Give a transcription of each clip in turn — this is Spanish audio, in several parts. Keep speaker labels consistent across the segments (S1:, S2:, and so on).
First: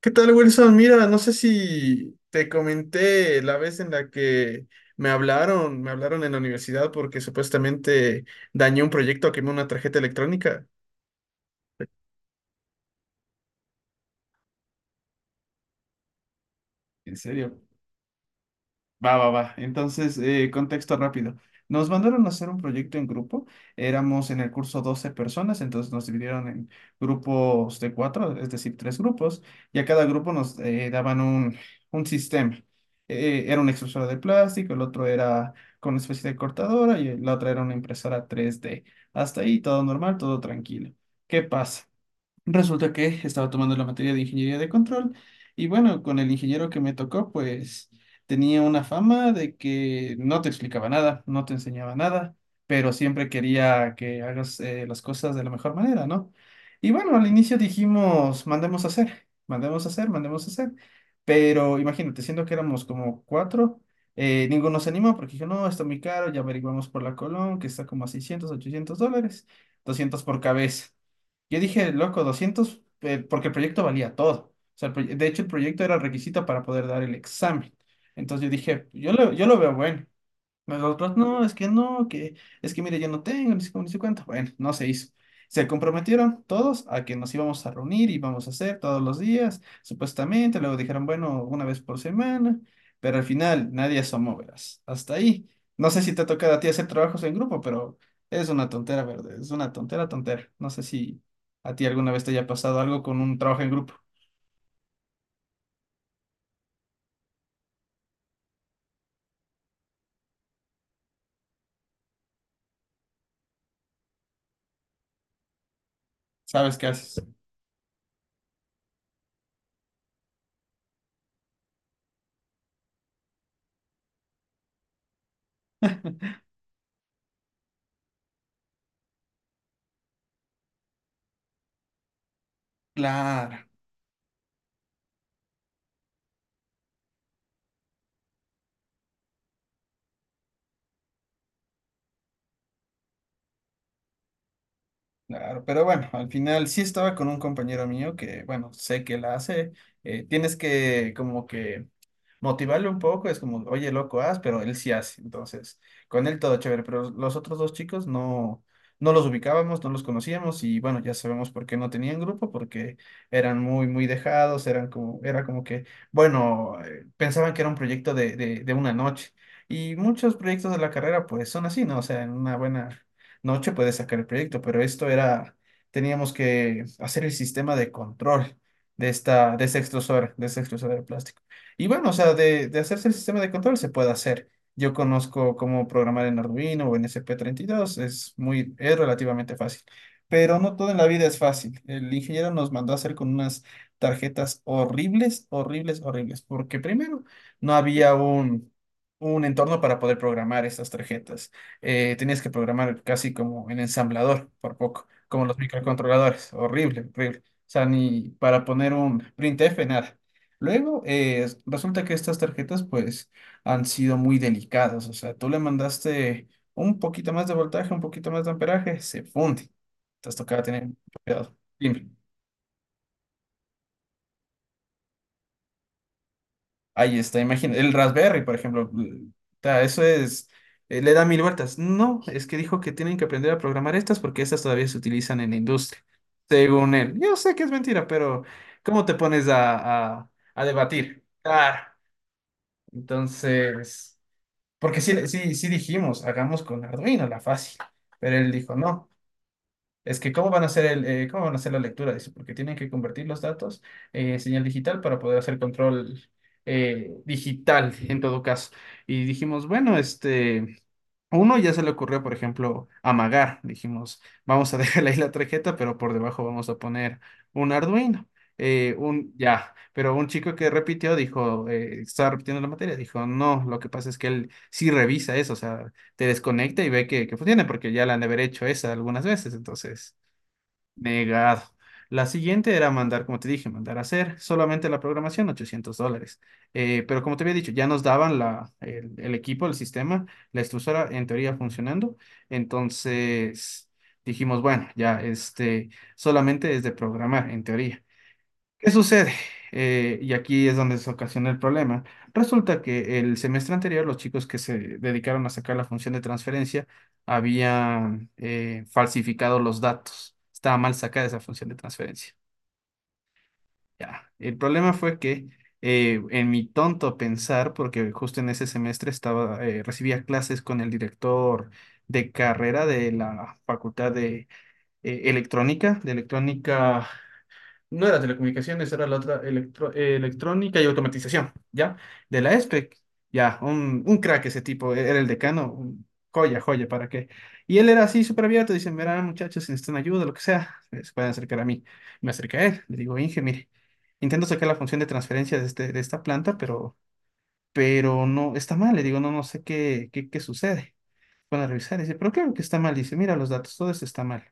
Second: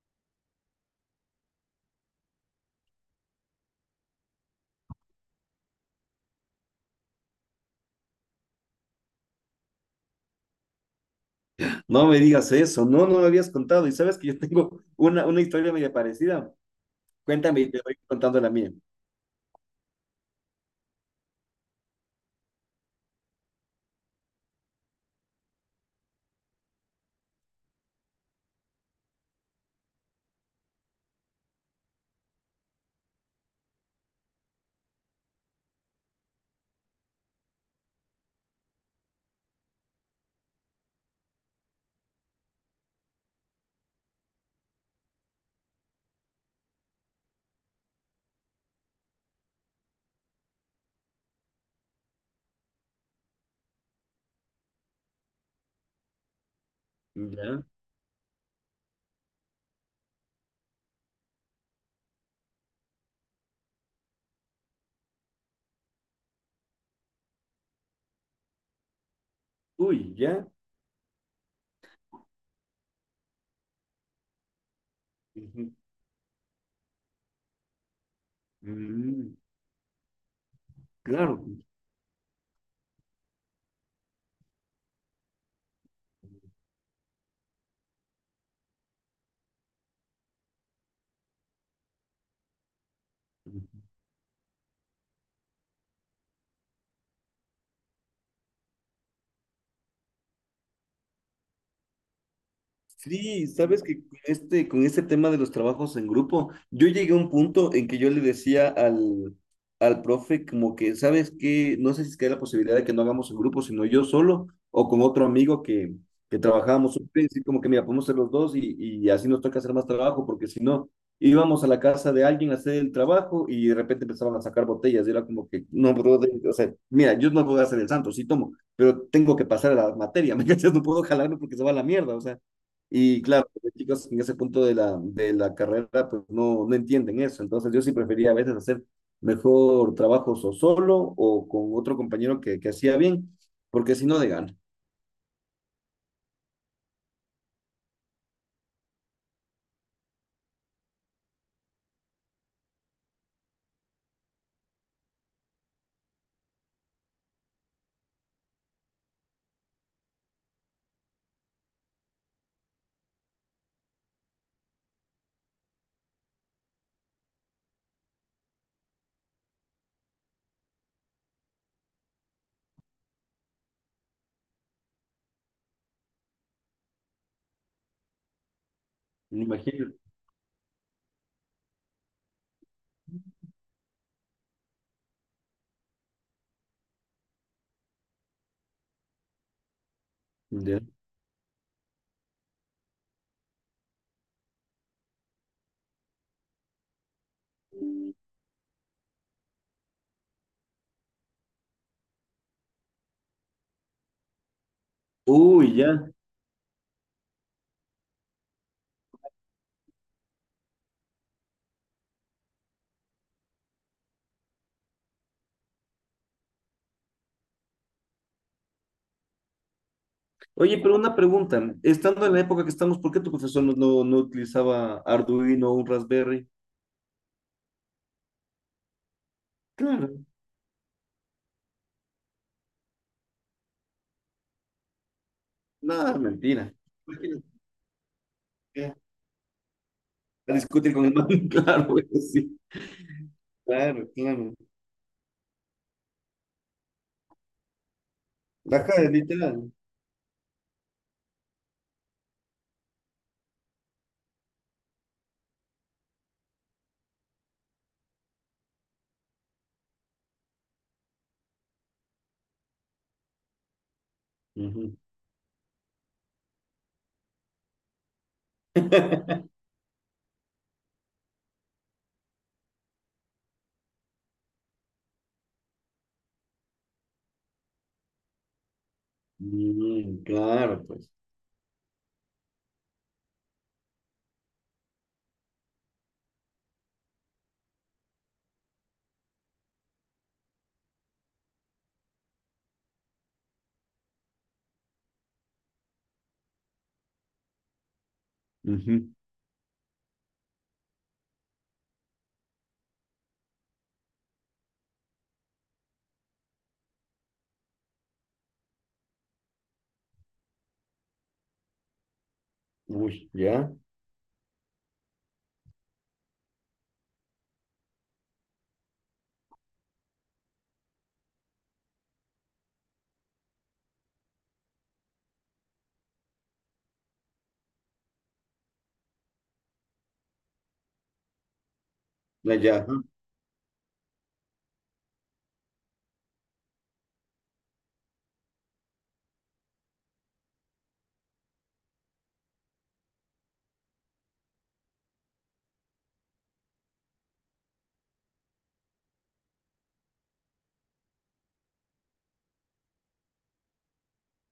S1: ¿Qué tal, Wilson? Mira, no sé si te comenté la vez en la que me hablaron en la universidad porque supuestamente dañé un proyecto, quemé una tarjeta electrónica.
S2: No me digas eso, no, no me habías contado. Y sabes que yo tengo una historia media parecida.
S1: ¿En serio?
S2: Cuéntame y te voy contando la mía.
S1: Va. Entonces, contexto rápido. Nos mandaron a hacer un proyecto en grupo. Éramos en el curso 12 personas, entonces nos dividieron en grupos de cuatro, es decir, tres grupos, y a cada grupo nos daban un sistema. Era una extrusora de plástico, el otro era con una especie de cortadora y la otra era una impresora tres d. Hasta ahí todo normal, todo tranquilo. ¿Qué pasa? Resulta que estaba tomando la materia de ingeniería de control y bueno, con el ingeniero que me tocó, pues tenía una fama de que no te explicaba nada, no te enseñaba nada, pero siempre quería que hagas las cosas de la mejor manera, ¿no? Y bueno, al inicio
S2: Ya.
S1: dijimos, mandemos a hacer, mandemos a hacer, mandemos a hacer, pero imagínate, siendo que éramos como cuatro, ninguno se animó porque dijo, no, está muy caro, ya averiguamos por la Colón, que está como a 600, $800,
S2: Uy,
S1: 200 por
S2: ya.
S1: cabeza. Yo dije, loco, 200 porque el proyecto valía todo. O sea, de hecho, el
S2: Ujú.
S1: proyecto era requisito para poder dar el examen. Entonces yo dije,
S2: Mm,
S1: yo lo veo bueno. Nosotros, no,
S2: claro.
S1: es que no, que es que mire, yo no tengo, ni sé cómo, ni sé cuánto. Bueno, no se hizo. Se comprometieron todos a que nos íbamos a reunir y íbamos a hacer todos los días, supuestamente. Luego dijeron, bueno, una vez por semana, pero al final nadie asomó, verás. Hasta ahí. No sé si te ha tocado a ti hacer trabajos en grupo, pero es una tontera, verde. Es una tontera. No sé si a ti alguna vez te haya pasado algo con un
S2: Sí,
S1: trabajo en
S2: sabes
S1: grupo.
S2: que con este tema de los trabajos en grupo, yo llegué a un punto en que yo le decía al profe como que, ¿sabes qué? No sé si es que hay la posibilidad de que no hagamos en grupo, sino yo solo o con otro amigo que
S1: ¿Sabes qué
S2: trabajábamos juntos,
S1: haces?
S2: y así como que, mira, podemos ser los dos y así nos toca hacer más trabajo, porque si no, íbamos a la casa de alguien a hacer el trabajo y de repente empezaban a sacar botellas y era como que, no, brother, o sea, mira, yo no puedo hacer el santo, sí tomo, pero tengo que pasar a la materia, ¿me cachas? No puedo jalarme porque se va a la mierda, o sea. Y claro,
S1: Claro.
S2: los chicos en ese punto de la carrera pues no, no entienden eso. Entonces yo sí prefería a veces hacer mejor trabajos o solo o con otro compañero que hacía bien, porque si no de gana.
S1: Claro, pero bueno, al final sí estaba con un compañero mío que, bueno, sé que la hace. Tienes que como que motivarle un poco, es como, oye, loco, haz, pero él sí hace. Entonces, con él todo chévere, pero los otros dos chicos no, no los ubicábamos, no los conocíamos y bueno, ya sabemos por qué no tenían grupo, porque eran muy, muy dejados, eran como, era como que, bueno, pensaban que era un proyecto de una noche. Y muchos proyectos de la carrera pues son así, ¿no? O sea, en una buena noche puedes sacar el proyecto, pero esto era, teníamos que hacer el sistema de control
S2: Me
S1: de esta
S2: imagino.
S1: extrusora, de esta extrusora de plástico. Y bueno, o sea, de hacerse el sistema de control se puede hacer. Yo conozco cómo programar en Arduino o en S P 32 es muy, es relativamente fácil. Pero no
S2: Ya.
S1: todo en la vida es fácil. El ingeniero nos mandó a hacer con unas tarjetas horribles, horribles, horribles, porque primero no había un entorno para poder programar estas tarjetas. Tenías que programar casi como en ensamblador, por poco, como los
S2: Uy, ya.
S1: microcontroladores. Horrible, horrible. O sea, ni para poner un printf, nada. Luego, resulta que estas tarjetas, pues, han sido muy delicadas. O sea, tú le mandaste un poquito más de voltaje, un poquito más de amperaje, se funde. Entonces tocaba
S2: Oye,
S1: tener
S2: pero una
S1: cuidado.
S2: pregunta.
S1: Dime.
S2: Estando en la época que estamos, ¿por qué tu profesor no utilizaba Arduino o un Raspberry?
S1: Ahí está, imagina, el Raspberry, por ejemplo, ta, eso
S2: Claro,
S1: es, le da mil vueltas. No, es que dijo que tienen que aprender a programar estas porque estas todavía se utilizan en la industria,
S2: nada, mentira.
S1: según él. Yo
S2: Imagínate,
S1: sé que es mentira, pero
S2: ya.
S1: ¿cómo te pones a,
S2: A
S1: a
S2: discutir con el
S1: debatir?
S2: man,
S1: Claro,
S2: claro, güey, sí, claro,
S1: entonces,
S2: claro.
S1: porque sí dijimos, hagamos con Arduino la fácil, pero él dijo,
S2: Ajá,
S1: no,
S2: literal.
S1: es que cómo van a hacer el, cómo van a hacer la lectura, dice, porque tienen que convertir los datos en señal digital para poder hacer control digital en todo caso. Y dijimos, bueno, este, a uno ya se le ocurrió, por ejemplo, amagar. Dijimos, vamos a
S2: Ujú.
S1: dejarle ahí la tarjeta, pero por debajo vamos a poner un Arduino. Un ya, pero un chico que repitió dijo, estaba repitiendo la materia, dijo, no, lo que pasa es que él sí revisa eso, o sea, te desconecta y ve que funciona, porque ya la han de haber hecho esa algunas veces, entonces.
S2: Mm, claro, pues.
S1: Negado. La siguiente era mandar, como te dije, mandar a hacer solamente la programación, $800. Pero como te había dicho, ya nos daban el equipo, el sistema, la extrusora en teoría funcionando. Entonces dijimos, bueno, ya este, solamente es de programar en teoría. ¿Qué
S2: Ujú.
S1: sucede? Y aquí es donde se ocasiona el problema. Resulta que el semestre anterior los chicos que se dedicaron a sacar la función de transferencia habían falsificado los datos. Estaba mal sacada esa función de transferencia.
S2: Uy, ya,
S1: Ya. El problema fue que en mi tonto pensar, porque justo en ese semestre estaba, recibía clases con el director de carrera de la Facultad de Electrónica, de Electrónica, no era telecomunicaciones, era la otra electrónica y automatización, ¿ya? De la
S2: la ya.
S1: ESPEC, ya, un crack ese tipo, era el decano, joya, joya, ¿para qué? Y él era así súper abierto, dicen, verán muchachos, si necesitan ayuda, lo que sea, se pueden acercar a mí. Me acerqué a él, le digo, Inge, mire, intento sacar la función de transferencia de, este, de esta planta, pero no, está mal, le digo, no, no sé qué, qué sucede. Van a revisar, dice, pero claro que está mal, dice, mira los datos, todo esto está mal.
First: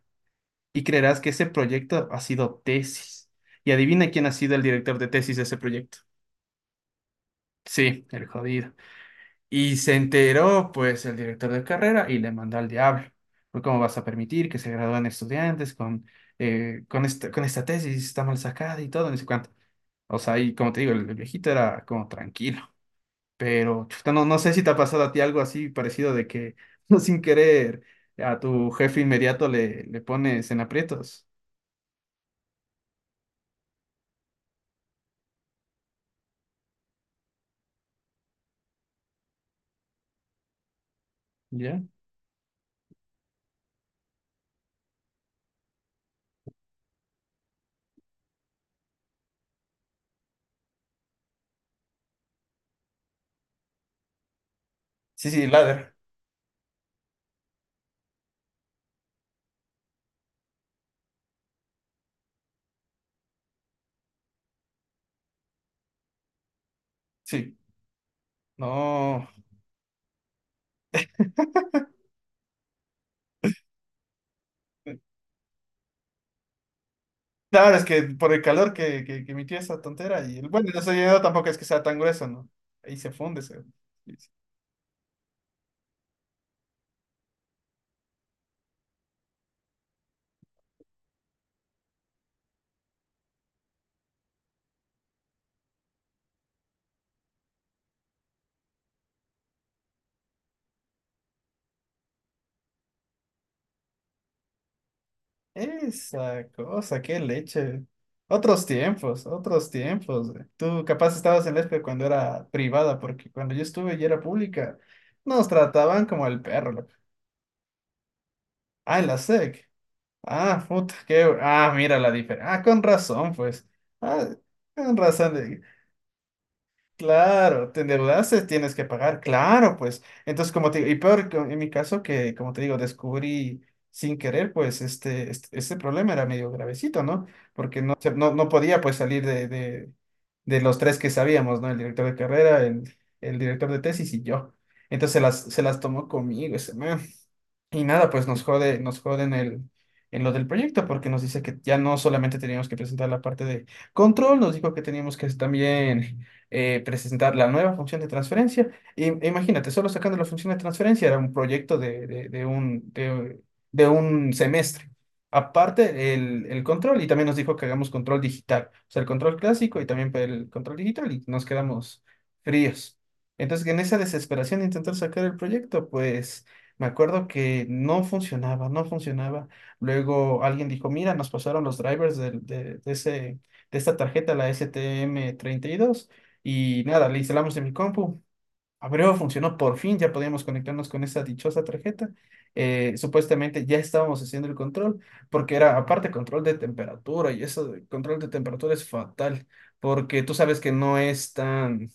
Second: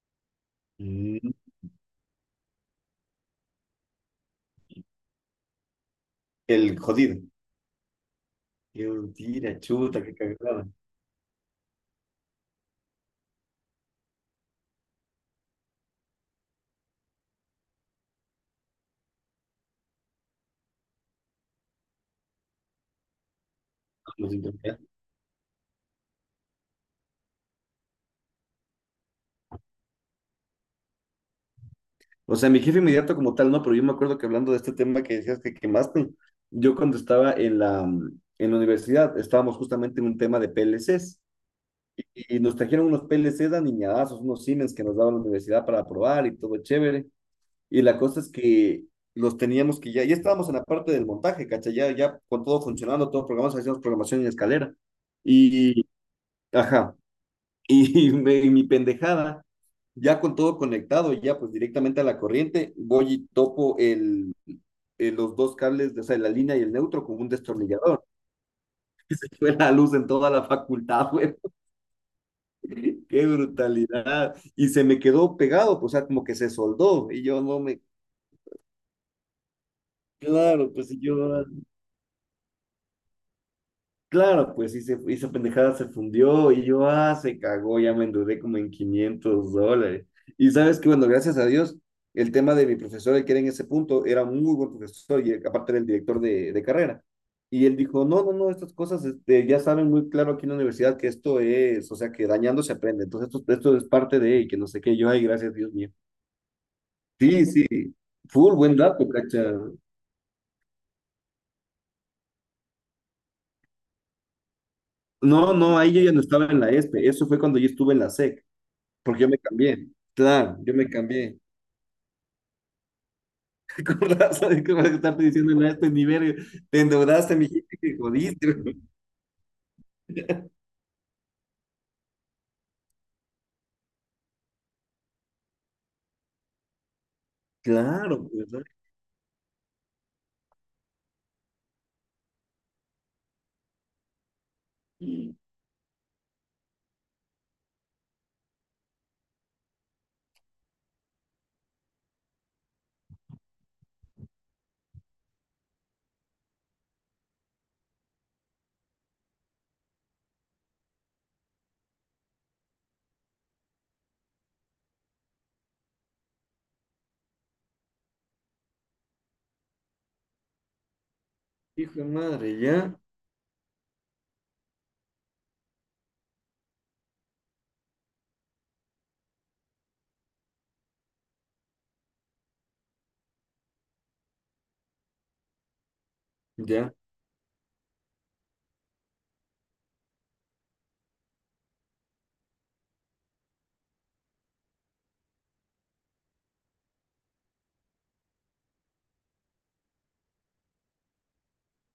S1: Y creerás que
S2: Mm,
S1: ese proyecto ha sido tesis. Y adivina quién ha sido el director de tesis de ese proyecto.
S2: el jodido.
S1: Sí, el jodido.
S2: Qué mentira,
S1: Y se
S2: chuta, qué cagada.
S1: enteró, pues, el director de carrera y le mandó al diablo. Pues, ¿cómo vas a permitir que se gradúen estudiantes con, con esta tesis? Está mal sacada y todo, no sé cuánto. O sea, y como te digo, el viejito era como tranquilo. Pero, chuta, no,
S2: Lo
S1: no
S2: siento,
S1: sé si te ha
S2: ya.
S1: pasado a ti algo así parecido de que, sin querer, a tu jefe inmediato le pones en aprietos.
S2: O sea, mi jefe inmediato como tal, no, pero yo me acuerdo que hablando de este tema que decías que quemaste, yo cuando estaba en la, en la universidad, estábamos justamente en un tema de PLCs
S1: ¿Ya?
S2: y nos trajeron unos PLCs aniñadazos, unos Siemens que nos daban la universidad para probar y todo chévere. Y la cosa es que los teníamos que ya estábamos en la parte del montaje, ¿cachai? Ya con todo funcionando, todo programado, hacíamos programación en escalera.
S1: Sí, sí,
S2: Y,
S1: ladder.
S2: ajá, y, me- y mi pendejada, ya con todo conectado, ya pues directamente a la corriente, voy y topo los dos cables, de, o sea, la línea y el neutro con un
S1: Sí,
S2: destornillador.
S1: no.
S2: Fue la luz en toda la facultad, güey. Qué brutalidad. Y se me quedó pegado, pues, o sea, como que se soldó. Y yo no
S1: Claro,
S2: me...
S1: es que por el calor que, que emitía esa tontera y el bueno, el
S2: Claro, pues y yo...
S1: desayuno tampoco es que sea tan grueso, ¿no? Ahí se funde. Se...
S2: Claro, pues y se, esa pendejada se fundió y yo, ah, se cagó, ya me endeudé como en $500. Y sabes que, bueno, gracias a Dios, el tema de mi profesor, el que era en ese punto, era un muy buen profesor y aparte era el director de carrera. Y él dijo, no, estas cosas este, ya saben muy claro aquí en la universidad que esto es, o sea, que dañando se aprende. Entonces, esto es parte de, y que no sé qué, yo, ay, gracias, Dios mío.
S1: Esa cosa, qué
S2: Sí, sí,
S1: leche.
S2: full,
S1: Otros
S2: buen dato,
S1: tiempos,
S2: cacha.
S1: otros tiempos, güey. Tú capaz estabas en la ESPE cuando era privada, porque cuando yo estuve y era pública, nos
S2: No, ahí yo
S1: trataban
S2: ya no
S1: como el
S2: estaba en la
S1: perro, loco.
S2: ESPE, eso fue cuando yo estuve en la SEC.
S1: Ah, en la
S2: Porque yo me
S1: SEC.
S2: cambié. Claro,
S1: Ah,
S2: yo me
S1: puta, qué...
S2: cambié.
S1: Ah, mira la diferencia. Ah, con razón, pues.
S2: ¿Te
S1: Ah,
S2: acordás? ¿Sabes qué acordás
S1: con
S2: que estarte diciendo
S1: razón.
S2: a este nivel? Te endeudaste, mi
S1: Claro,
S2: gente,
S1: te
S2: que
S1: endeudaste,
S2: jodiste.
S1: tienes que pagar, claro, pues. Entonces, como te digo, y peor en mi caso que, como te digo, descubrí sin querer, pues, este problema era medio gravecito, ¿no? Porque no,
S2: Claro,
S1: no, no
S2: ¿verdad?
S1: podía, pues, salir de los tres que sabíamos, ¿no? El director de carrera, el director de tesis y yo. Entonces,
S2: Hijo
S1: se las tomó conmigo ese man. Y nada, pues nos jode en el, en lo del proyecto, porque nos dice que ya no solamente teníamos que presentar la parte de control, nos dijo que teníamos que también presentar la nueva función de transferencia. Y, e imagínate, solo sacando la función de transferencia era un proyecto de un semestre. Aparte, el control, y también nos dijo que hagamos control digital, o sea, el control clásico y también el control digital, y nos
S2: de
S1: quedamos
S2: madre,
S1: fríos.
S2: ya,
S1: Entonces, en esa desesperación de intentar sacar el proyecto, pues... Me acuerdo que no funcionaba, no funcionaba. Luego alguien dijo, mira, nos pasaron los drivers de de ese, de esta tarjeta, la STM32, y dos, y
S2: ya,
S1: nada, le instalamos en mi compu. Abrió, funcionó por fin, ya podíamos conectarnos con esa dichosa tarjeta. Supuestamente ya estábamos haciendo el control, porque era aparte control de temperatura, y eso de control de temperatura es fatal, porque tú sabes que no es tan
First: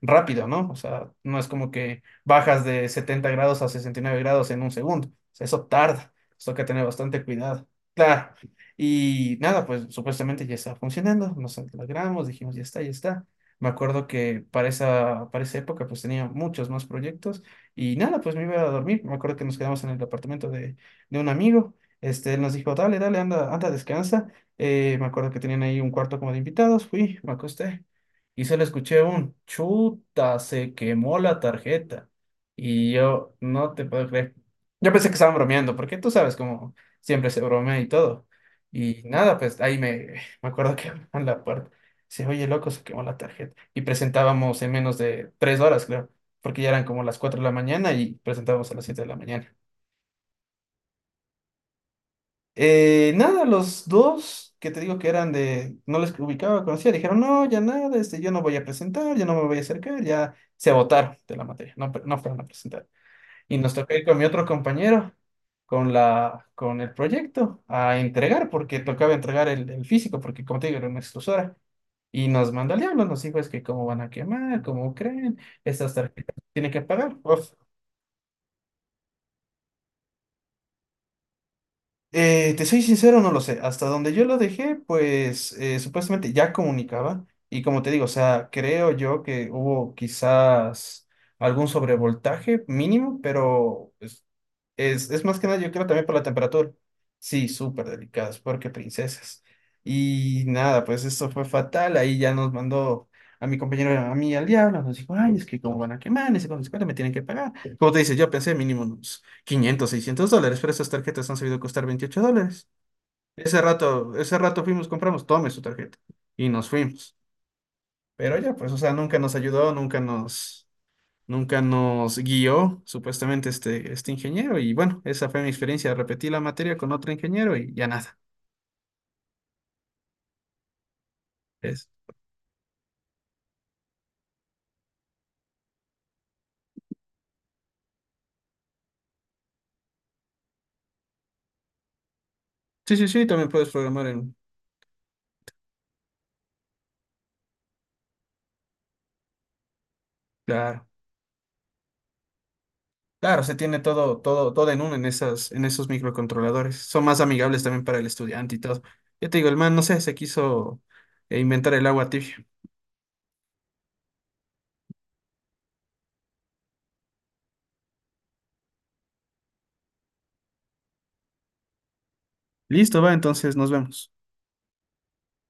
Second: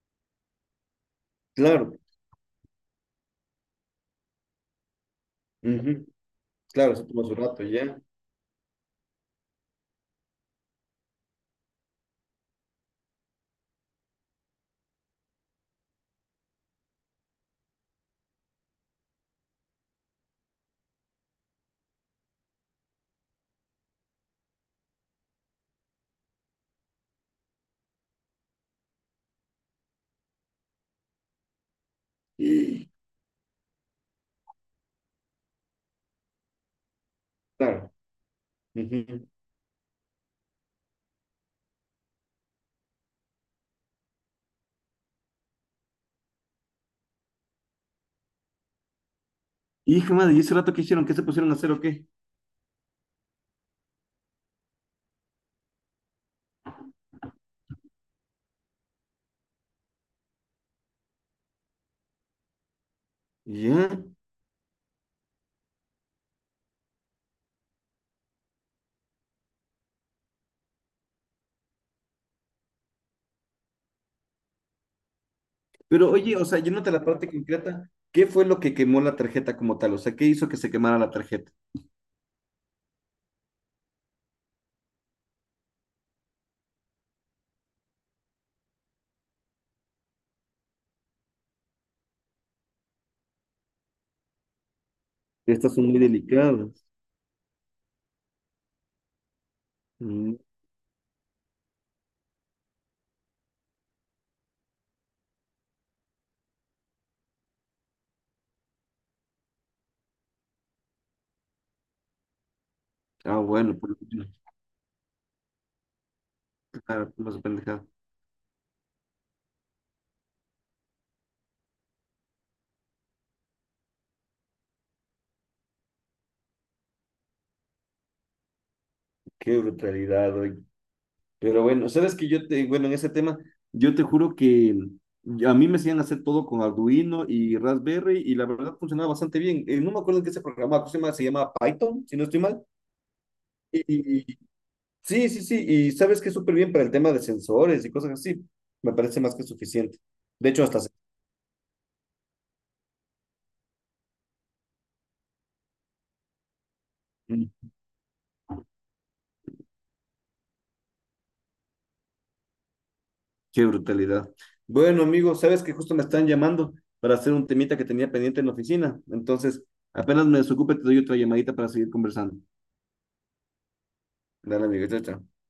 S1: rápido, ¿no? O sea, no es como
S2: claro.
S1: que bajas de 70 grados a 69 grados en un segundo. O sea, eso
S2: Ujú.
S1: tarda. Eso hay que tener
S2: Claro, se tomó
S1: bastante
S2: su rato,
S1: cuidado.
S2: ya.
S1: Claro. Y nada, pues supuestamente ya está funcionando. Nos alegramos, dijimos, ya está, ya está. Me acuerdo que para esa época pues tenía muchos más proyectos y nada, pues me iba a dormir. Me acuerdo que nos quedamos en el apartamento de un amigo. Este, él nos dijo, dale, dale, anda, anda, descansa. Me acuerdo que tenían ahí un cuarto como de invitados. Fui, me acosté y solo escuché un chuta, se quemó la tarjeta.
S2: Y,
S1: Y yo no te puedo creer. Yo pensé que estaban bromeando, porque tú sabes cómo siempre se bromea y
S2: claro.
S1: todo. Y
S2: Ujú.
S1: nada, pues ahí me, me acuerdo que en la puerta. Dice, oye, loco, se quemó la tarjeta. Y presentábamos en menos de 3 horas, creo, porque ya eran como las 4 de la mañana y presentábamos a las 7 de la mañana.
S2: Hijo de madre, ¿y ese rato qué hicieron? ¿Qué se pusieron a hacer o qué?
S1: Nada, los dos que te digo que eran de, no les ubicaba, conocía, dijeron, no, ya nada, este, yo no voy a presentar, ya no me voy a acercar, ya se votaron de la materia, no, no fueron a presentar. Y nos
S2: Ya.
S1: tocó ir con mi otro compañero, con la, con el proyecto, a entregar, porque tocaba entregar el físico, porque como te digo, era una extrusora. Y nos mandó al diablo, nos dijo, es que cómo van a quemar, cómo creen, estas
S2: Pero
S1: tarjetas
S2: oye, o sea,
S1: tienen que
S2: yéndote a la
S1: pagar.
S2: parte
S1: Uf.
S2: concreta, ¿qué fue lo que quemó la tarjeta como tal? O sea, ¿qué hizo que se quemara la tarjeta?
S1: Te soy sincero, no lo sé. Hasta donde yo lo dejé, pues supuestamente ya comunicaba. Y como te digo, o sea, creo yo que hubo quizás algún sobrevoltaje mínimo, pero pues, es más que nada, yo
S2: Estas
S1: creo
S2: son muy
S1: también por la
S2: delicadas.
S1: temperatura. Sí, súper delicadas, porque princesas.
S2: Mm,
S1: Y nada, pues esto fue fatal. Ahí ya nos mandó a mi compañero, a mí al diablo. Nos dijo, ay, es que como van a quemar, ese con me tienen que pagar. Como te dice, yo pensé mínimo unos $500 $600, pero esas tarjetas han sabido costar $28.
S2: ah, bueno, pues,
S1: Ese rato fuimos, compramos, tome su tarjeta y nos
S2: claro,
S1: fuimos.
S2: como su pendejada.
S1: Pero ya, pues, o sea, nunca nos ayudó, nunca nos, nunca nos guió, supuestamente, este ingeniero. Y bueno, esa fue mi experiencia. Repetí la materia con otro ingeniero y ya nada.
S2: Qué brutalidad, oye. Pero bueno,
S1: Es,
S2: sabes que yo te, bueno, en ese tema, yo te juro que a mí me hacían hacer todo con Arduino y Raspberry y la verdad funcionaba bastante bien. No me acuerdo en qué se programaba, ¿cómo se llama? Se llama Python, si no estoy mal.
S1: sí, sí, sí, también puedes programar en...
S2: Y- sí, y sabes que es súper bien para el tema de sensores y cosas así. Me parece más que suficiente. De hecho, hasta...
S1: Claro, claro, se tiene todo, todo, todo en uno en esas, en esos microcontroladores. Son más amigables también para el estudiante y todo. Ya te digo, el man, no sé, se quiso inventar el agua tibia.
S2: Qué brutalidad. Bueno, amigo, sabes que justo me están llamando para hacer un temita que tenía pendiente en la oficina. Entonces, apenas me desocupe, te doy otra llamadita para seguir conversando.
S1: Listo, va, entonces nos vemos.
S2: Dale, amigo, chao, chao.